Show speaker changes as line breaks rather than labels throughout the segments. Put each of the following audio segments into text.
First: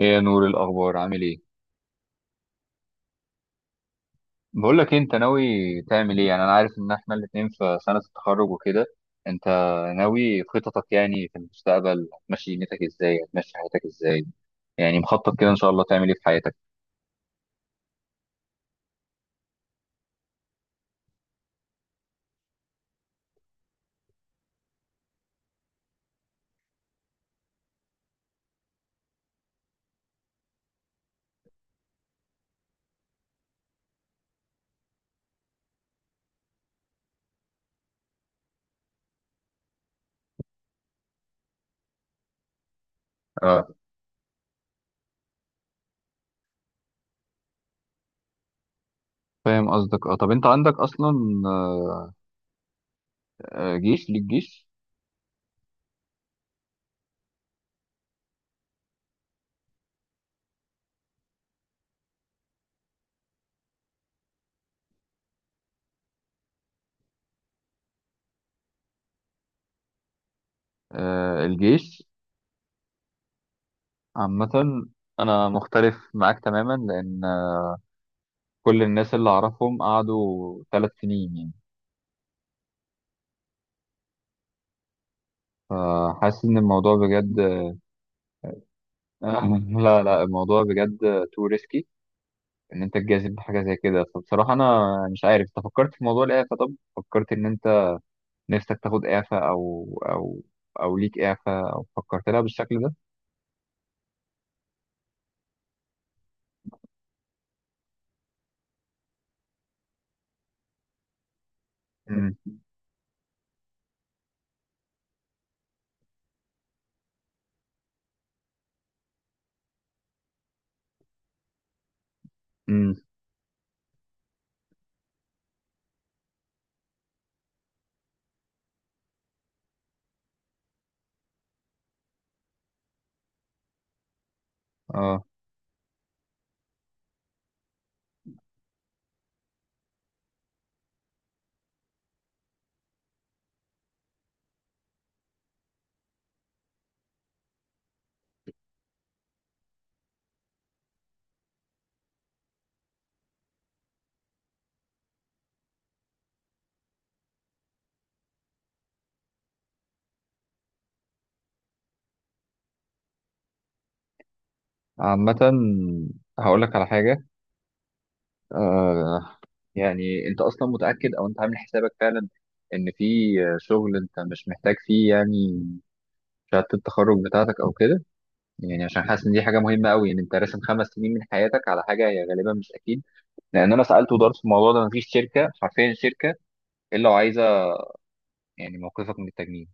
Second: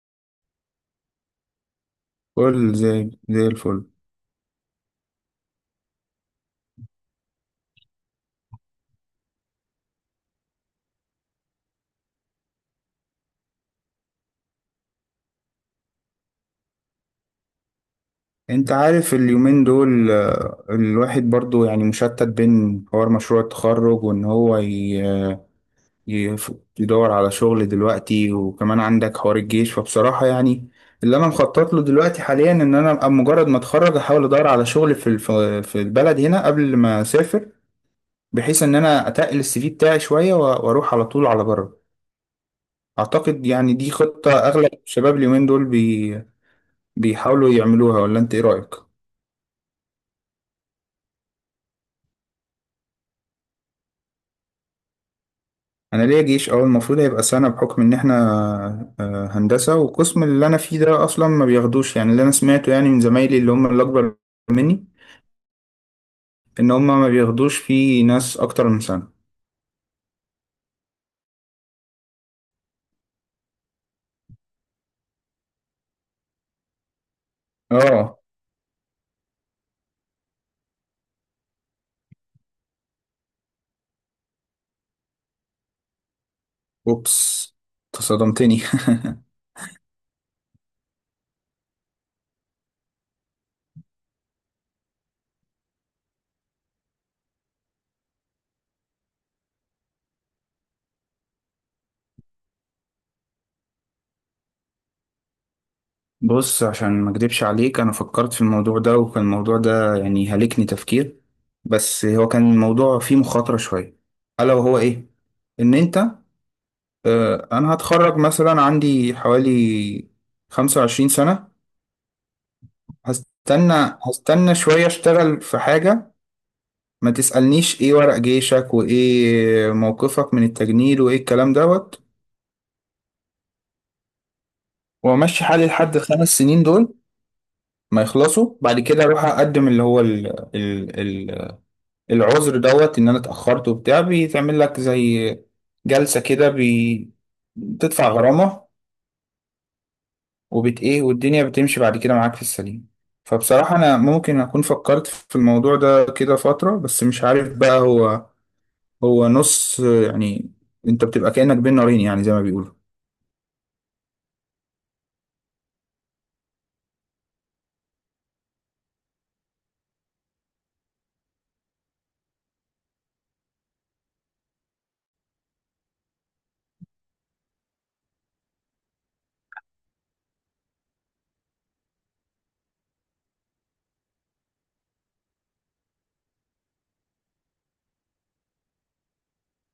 ايه يا نور، إيه الاخبار؟ عامل ايه؟
كل زي الفل.
بقول لك إيه، انت ناوي تعمل ايه؟ يعني انا عارف ان احنا الاتنين في سنه التخرج وكده. انت ناوي خططك يعني في المستقبل؟ هتمشي دنيتك ازاي؟ هتمشي حياتك ازاي؟ يعني مخطط كده ان شاء الله تعمل ايه في حياتك؟
انت عارف اليومين دول الواحد برضو يعني مشتت بين حوار مشروع التخرج وان هو يف- يدور على شغل دلوقتي وكمان عندك حوار الجيش، فبصراحة يعني اللي انا مخطط له دلوقتي حاليا ان انا ابقى مجرد ما اتخرج احاول ادور على شغل في البلد هنا قبل ما اسافر، بحيث ان انا اتقل السي في بتاعي شوية واروح على طول على بره. اعتقد
اه،
يعني دي خطة اغلب الشباب اليومين دول بيحاولوا يعملوها، ولا انت ايه رأيك؟
فاهم قصدك. اه، طب انت عندك اصلا، آه، جيش؟ ليك جيش؟
انا ليا جيش، اه. المفروض هيبقى سنه بحكم ان احنا هندسه، والقسم اللي انا فيه ده اصلا ما بياخدوش. يعني اللي انا سمعته يعني من زمايلي اللي هم اللي اكبر مني، ان هم ما بياخدوش فيه ناس اكتر من سنه.
الجيش عامه، انا مختلف معاك تماما، لان
اه،
كل الناس اللي اعرفهم قعدوا ثلاث سنين يعني. فحاسس ان الموضوع بجد.
اوبس، تصدمتني.
لا لا، الموضوع بجد تو ريسكي، ان انت تجازف بحاجه زي كده. فبصراحه انا مش عارف، انت فكرت في موضوع الاعفاء؟ طب فكرت ان انت نفسك تاخد اعفاء، او او ليك اعفاء، او فكرت لها بالشكل ده؟
بص، عشان ما اكدبش عليك، انا فكرت في الموضوع ده، وكان الموضوع ده يعني هلكني تفكير، بس هو
امم
كان الموضوع فيه مخاطره شويه. الا وهو ايه؟ ان انت انا هتخرج مثلا عندي حوالي 25 سنه،
امم
هستنى شوية، اشتغل في حاجة ما تسألنيش ايه ورق جيشك، وايه موقفك من التجنيد، وايه الكلام دوت،
اه،
وامشي حالي لحد الخمس سنين دول ما يخلصوا. بعد كده اروح اقدم اللي هو ال العذر دوت ان انا اتأخرت وبتاع. بيتعمل لك زي جلسة كده، بتدفع غرامة وبت ايه، والدنيا بتمشي بعد كده معاك في السليم. فبصراحة انا ممكن اكون فكرت في الموضوع ده كده فترة، بس مش عارف بقى. هو نص يعني، انت بتبقى كأنك بين نارين، يعني زي ما بيقولوا.
عامه هقول لك على حاجه. آه يعني انت اصلا متاكد او انت عامل حسابك فعلا ان في شغل انت مش محتاج فيه يعني شهاده التخرج بتاعتك او كده؟ يعني عشان حاسس ان دي حاجه مهمه قوي، ان انت راسم خمس سنين من حياتك على حاجه هي غالبا مش اكيد. لان انا سالت ودرت في الموضوع ده، مفيش شركه، حرفيا شركه، الا وعايزه يعني موقفك من التجنيد.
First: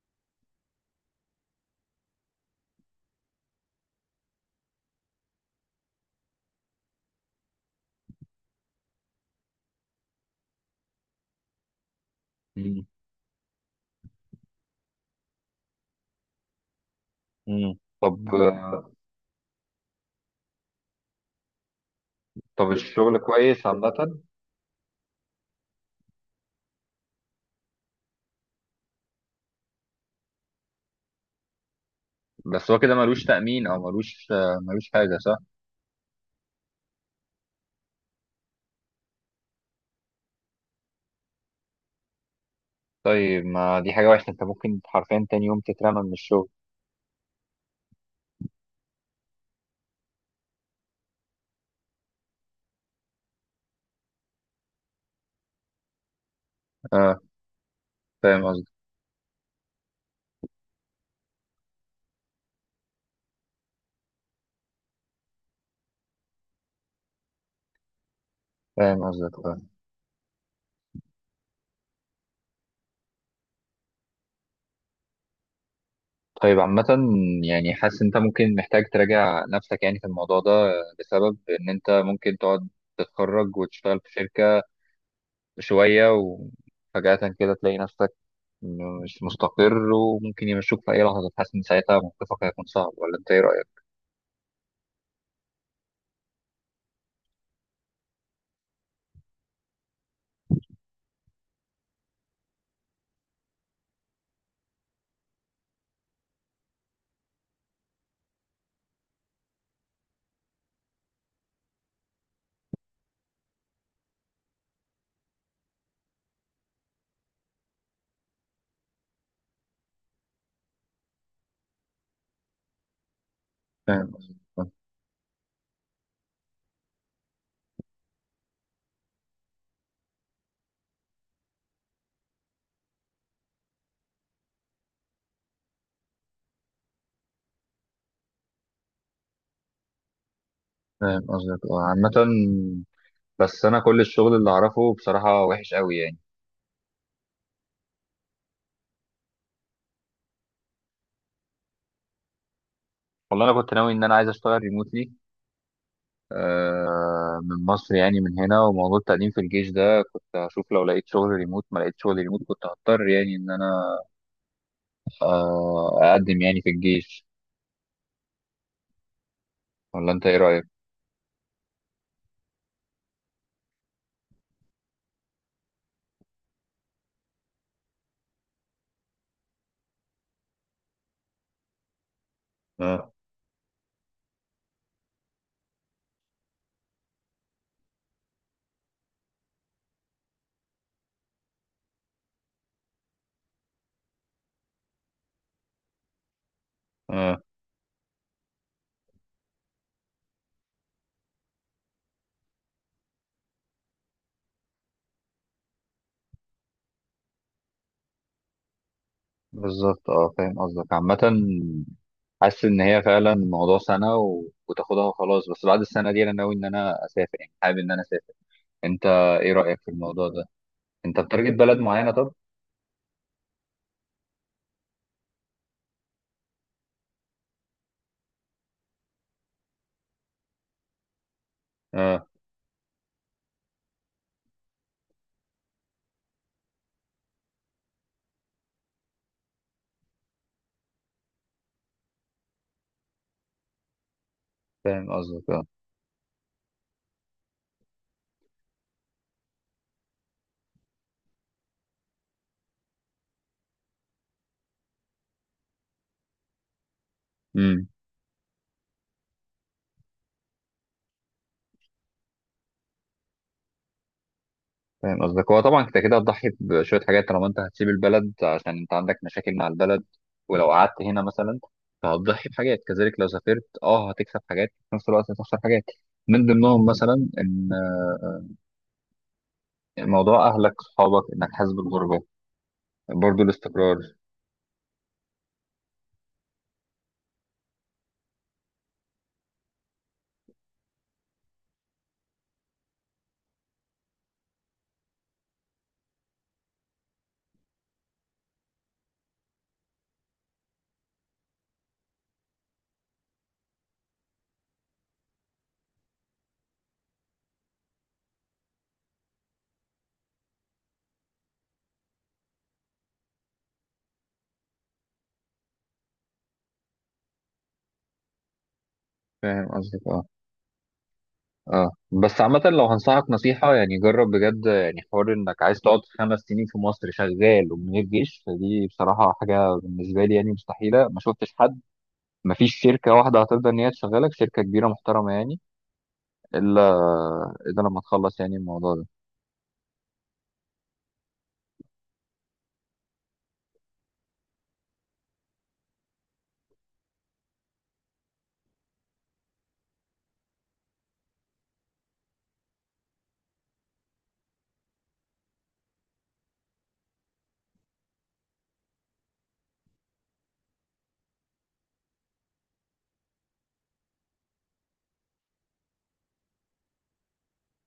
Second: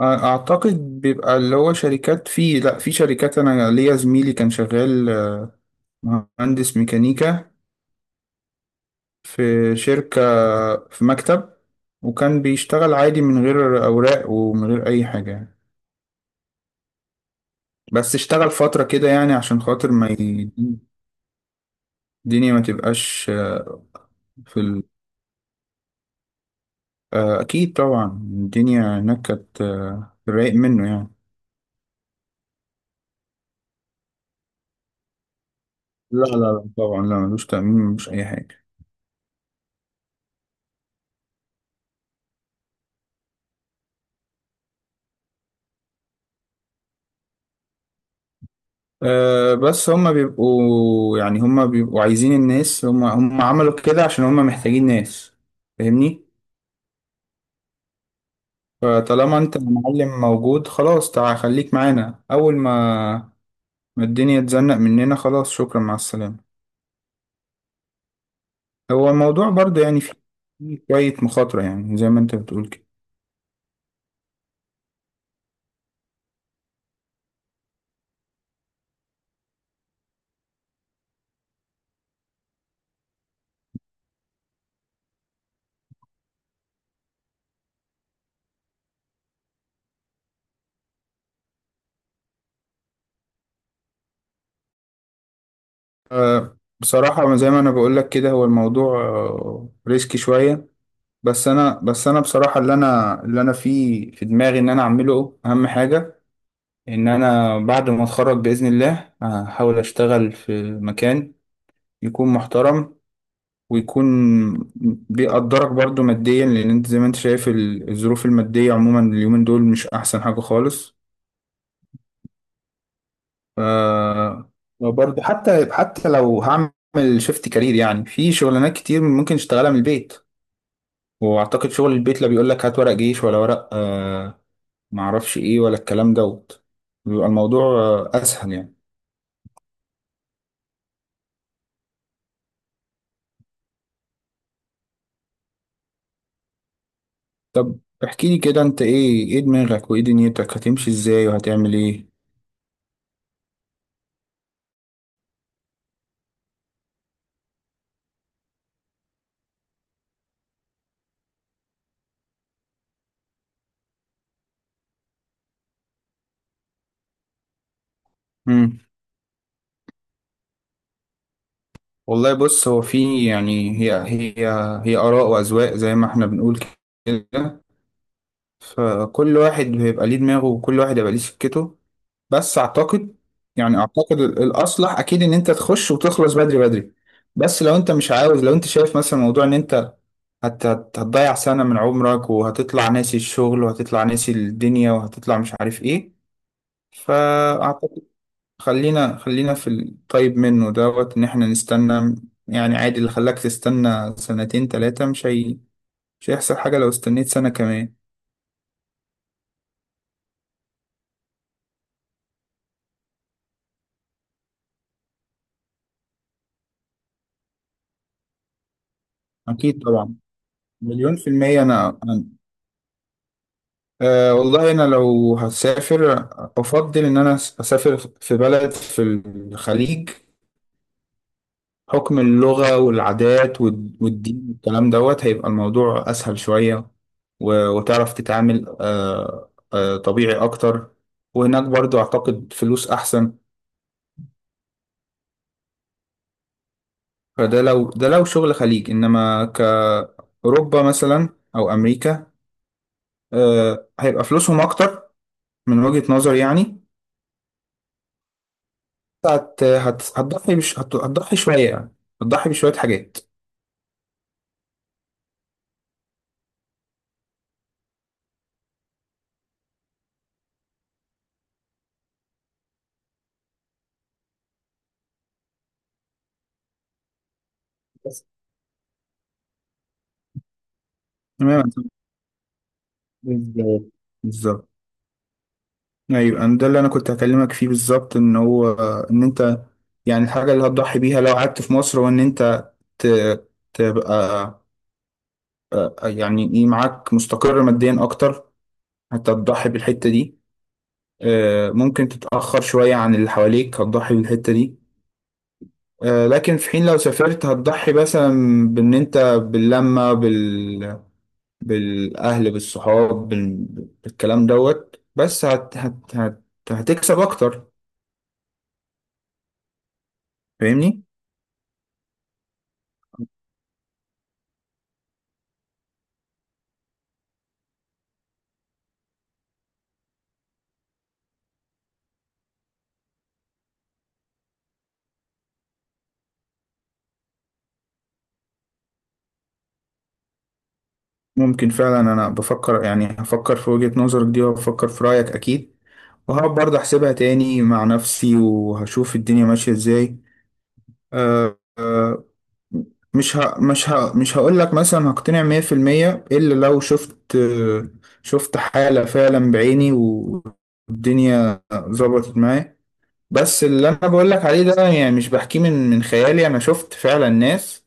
اعتقد بيبقى اللي هو شركات، في لا في شركات، انا ليا زميلي كان شغال مهندس ميكانيكا في شركة، في مكتب، وكان
مم.
بيشتغل عادي من غير اوراق ومن غير اي حاجة يعني.
مم.
بس
طب،
اشتغل فترة كده يعني عشان خاطر ما ي- الدنيا ما
طب الشغل
تبقاش
كويس عامه؟
في ال... اكيد طبعا الدنيا هناك كانت رايق منه يعني.
بس هو كده ملوش تامين، او ملوش حاجه، صح؟
لا لا لا، طبعا لا، ملوش تأمين، مش اي حاجة.
طيب، ما دي حاجه وحشه، انت ممكن حرفيا تاني يوم تترمى من الشغل.
أه، بس هما بيبقوا يعني هما بيبقوا عايزين الناس. هما عملوا كده عشان هما محتاجين ناس، فاهمني؟
اه، فاهم قصدك.
فطالما انت المعلم موجود، خلاص تعال خليك معانا. اول ما الدنيا تزنق مننا، خلاص شكرا مع السلامة. هو الموضوع
آه.
برضه يعني فيه شوية مخاطرة، يعني زي ما انت بتقول كده.
طيب، عامة يعني حاسس انت ممكن محتاج تراجع نفسك يعني في الموضوع ده، بسبب ان انت ممكن تقعد تتخرج وتشتغل في شركة شوية وفجأة كده تلاقي نفسك مش مستقر، وممكن يمشوك في أي لحظة. حاسس إن ساعتها موقفك هيكون صعب، ولا أنت إيه رأيك؟
أه، بصراحة زي ما انا بقول لك كده، هو الموضوع أه ريسكي شوية، بس انا بصراحة اللي انا فيه في دماغي ان انا اعمله اهم حاجة، ان انا بعد ما اتخرج باذن الله هحاول اشتغل في مكان يكون محترم، ويكون بيقدرك برضو ماديا، لان انت زي ما انت شايف الظروف الماديه عموما اليومين دول مش احسن حاجه خالص. ف
فاهم قصدك.
وبرضه حتى لو هعمل شيفت كارير، يعني في شغلانات كتير ممكن اشتغلها من البيت، واعتقد شغل البيت لا بيقول لك هات ورق جيش ولا ورق آه معرفش ايه ولا الكلام دوت، بيبقى الموضوع آه اسهل يعني.
اه، عامة بس أنا كل الشغل اللي أعرفه بصراحة وحش قوي يعني.
طب احكي لي كده، انت ايه؟ ايه دماغك، وايه دنيتك هتمشي ازاي، وهتعمل ايه؟
والله أنا كنت ناوي إن أنا عايز أشتغل ريموتلي من مصر يعني، من هنا. وموضوع التقديم في الجيش ده كنت هشوف لو لقيت شغل ريموت. ما لقيت شغل ريموت كنت هضطر يعني ان انا اقدم يعني في الجيش.
امم،
ولا انت ايه رأيك؟
والله بص، هو في يعني هي آراء وأذواق زي ما احنا بنقول كده، فكل واحد بيبقى ليه دماغه، وكل واحد يبقى ليه سكته. بس
اه.
اعتقد يعني اعتقد الأصلح اكيد ان انت تخش وتخلص بدري. بس لو انت مش عاوز، لو انت شايف مثلا موضوع ان انت هتضيع سنة من عمرك، وهتطلع ناسي الشغل، وهتطلع ناسي الدنيا، وهتطلع مش عارف ايه،
اه،
فأعتقد خلينا في الطيب منه دوت، ان احنا نستنى. يعني عادي، اللي خلاك تستنى سنتين تلاتة، مش هي... مش هيحصل حاجة لو استنيت سنة كمان.
بالظبط. اه، فاهم قصدك. عامة حاسس ان هي فعلا الموضوع سنة وتاخدها وخلاص. بس بعد السنة دي انا ناوي ان انا اسافر، يعني حابب ان انا اسافر. انت ايه رأيك
اكيد
في
طبعا،
الموضوع ده؟
مليون
انت
في
بتارجت
المية.
بلد معينة؟ طب.
أه والله انا لو هسافر افضل ان انا اسافر في بلد في الخليج. حكم
اه،
اللغة والعادات والدين والكلام دوت، هيبقى الموضوع اسهل شوية، وتعرف تتعامل أه أه طبيعي اكتر. وهناك برضو اعتقد فلوس احسن.
فاهم قصدك. اه.
فده لو شغل خليج، انما كأوروبا مثلا او امريكا، هيبقى فلوسهم اكتر من وجهة نظر يعني.
مم.
هتضحي شوية يعني، هتضحي بشوية حاجات.
فاهم قصدك، هو طبعا انت كده هتضحي بشويه حاجات طالما انت هتسيب البلد، عشان انت عندك مشاكل مع البلد. ولو قعدت هنا مثلا فهتضحي بحاجات كذلك. لو سافرت اه هتكسب حاجات، في نفس الوقت هتخسر حاجات، من ضمنهم مثلا ان
بس
موضوع اهلك، صحابك، انك
تمام،
حاسس بالغربه، برضو
بالظبط،
الاستقرار.
بالظبط. ايوه، أنا ده اللي انا كنت هكلمك فيه بالظبط. ان هو، ان انت يعني الحاجة اللي هتضحي بيها لو قعدت في مصر، هو ان انت ت... تبقى يعني ايه معاك مستقر ماديا اكتر. هتضحي بالحتة دي، ممكن تتأخر شوية عن اللي حواليك، هتضحي بالحتة دي. لكن في حين لو سافرت هتضحي مثلا بإن أنت باللمة بال... بالأهل بالصحاب بال... بالكلام دوت. بس هتكسب أكتر،
فاهم قصدك. اه،
فاهمني؟
اه بس عامه لو هنصحك نصيحه يعني، جرب بجد يعني حوار انك عايز تقعد خمس سنين في مصر شغال ومن غير جيش، فدي بصراحه حاجه بالنسبه لي يعني مستحيله. ما شفتش حد، مفيش شركة واحدة هترضى إن هي تشغلك، شركة كبيرة محترمة يعني، إلا لما تخلص يعني الموضوع ده.
ممكن فعلا، أنا بفكر يعني هفكر في وجهة نظرك دي، وهفكر في رأيك أكيد، وهقعد برضه أحسبها تاني مع نفسي، وهشوف الدنيا ماشية إزاي. أه مش هقول لك مثلا هقتنع 100% الا لو شفت، شفت حالة فعلا بعيني، والدنيا ظبطت معايا. بس اللي انا بقول لك عليه ده، يعني مش بحكيه من خيالي، انا شفت فعلا ناس.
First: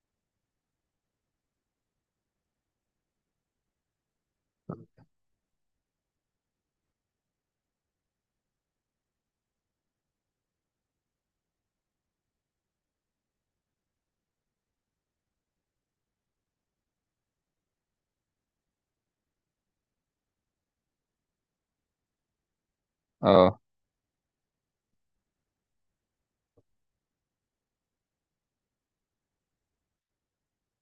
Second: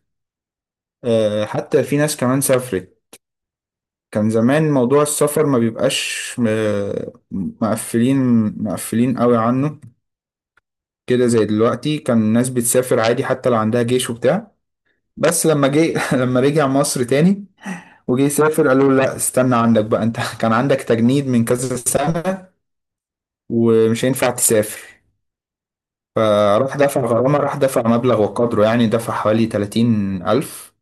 حتى في ناس كمان سافرت. كان زمان موضوع السفر ما بيبقاش آه، مقفلين مقفلين قوي عنه كده زي دلوقتي. كان الناس بتسافر عادي حتى لو عندها جيش وبتاع. بس لما جه لما رجع مصر تاني وجي يسافر، قالوا له لا، استنى عندك بقى انت. كان عندك تجنيد من كذا سنة
اه،
ومش هينفع تسافر. فراح دفع غرامة، راح دفع مبلغ وقدره يعني، دفع حوالي 30 ألف.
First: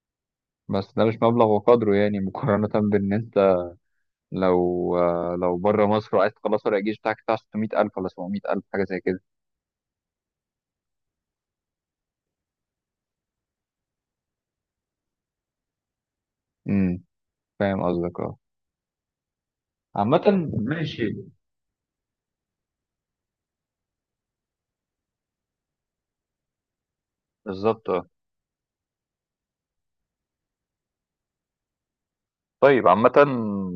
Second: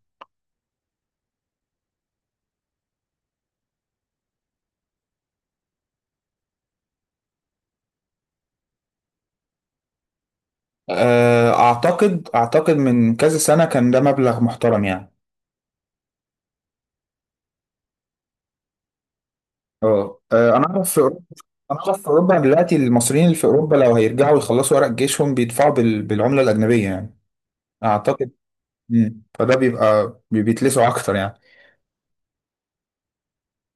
بس ده مش مبلغ وقدره يعني، مقارنة بإن أنت لو لو بره مصر وعايز تخلص ورق الجيش بتاعك، بتاع 600,000 ولا 700,000 حاجة زي كده.
أعتقد من كذا سنة كان ده مبلغ محترم يعني.
امم، فاهم قصدك. اه،
اه
عامة
أنا أعرف في
ماشي.
أوروبا. أنا أعرف في أوروبا دلوقتي المصريين اللي في أوروبا لو هيرجعوا يخلصوا ورق جيشهم بيدفعوا بالعملة الأجنبية يعني.
بالظبط اه.
أعتقد. مم. فده بيبقى بيتلسعوا أكتر يعني.
طيب، عامة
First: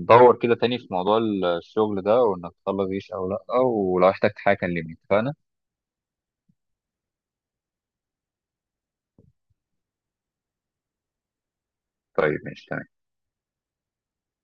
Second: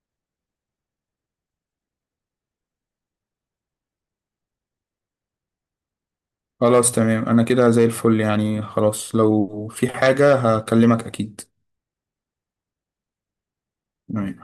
دور كده تاني في موضوع الشغل ده، وإنك تخلص جيش أو لأ. ولو احتجت حاجة كلمني، اتفقنا؟
خلاص تمام، انا كده زي الفل يعني. خلاص، لو في حاجة هكلمك اكيد.
طيب ماشي.
تمام.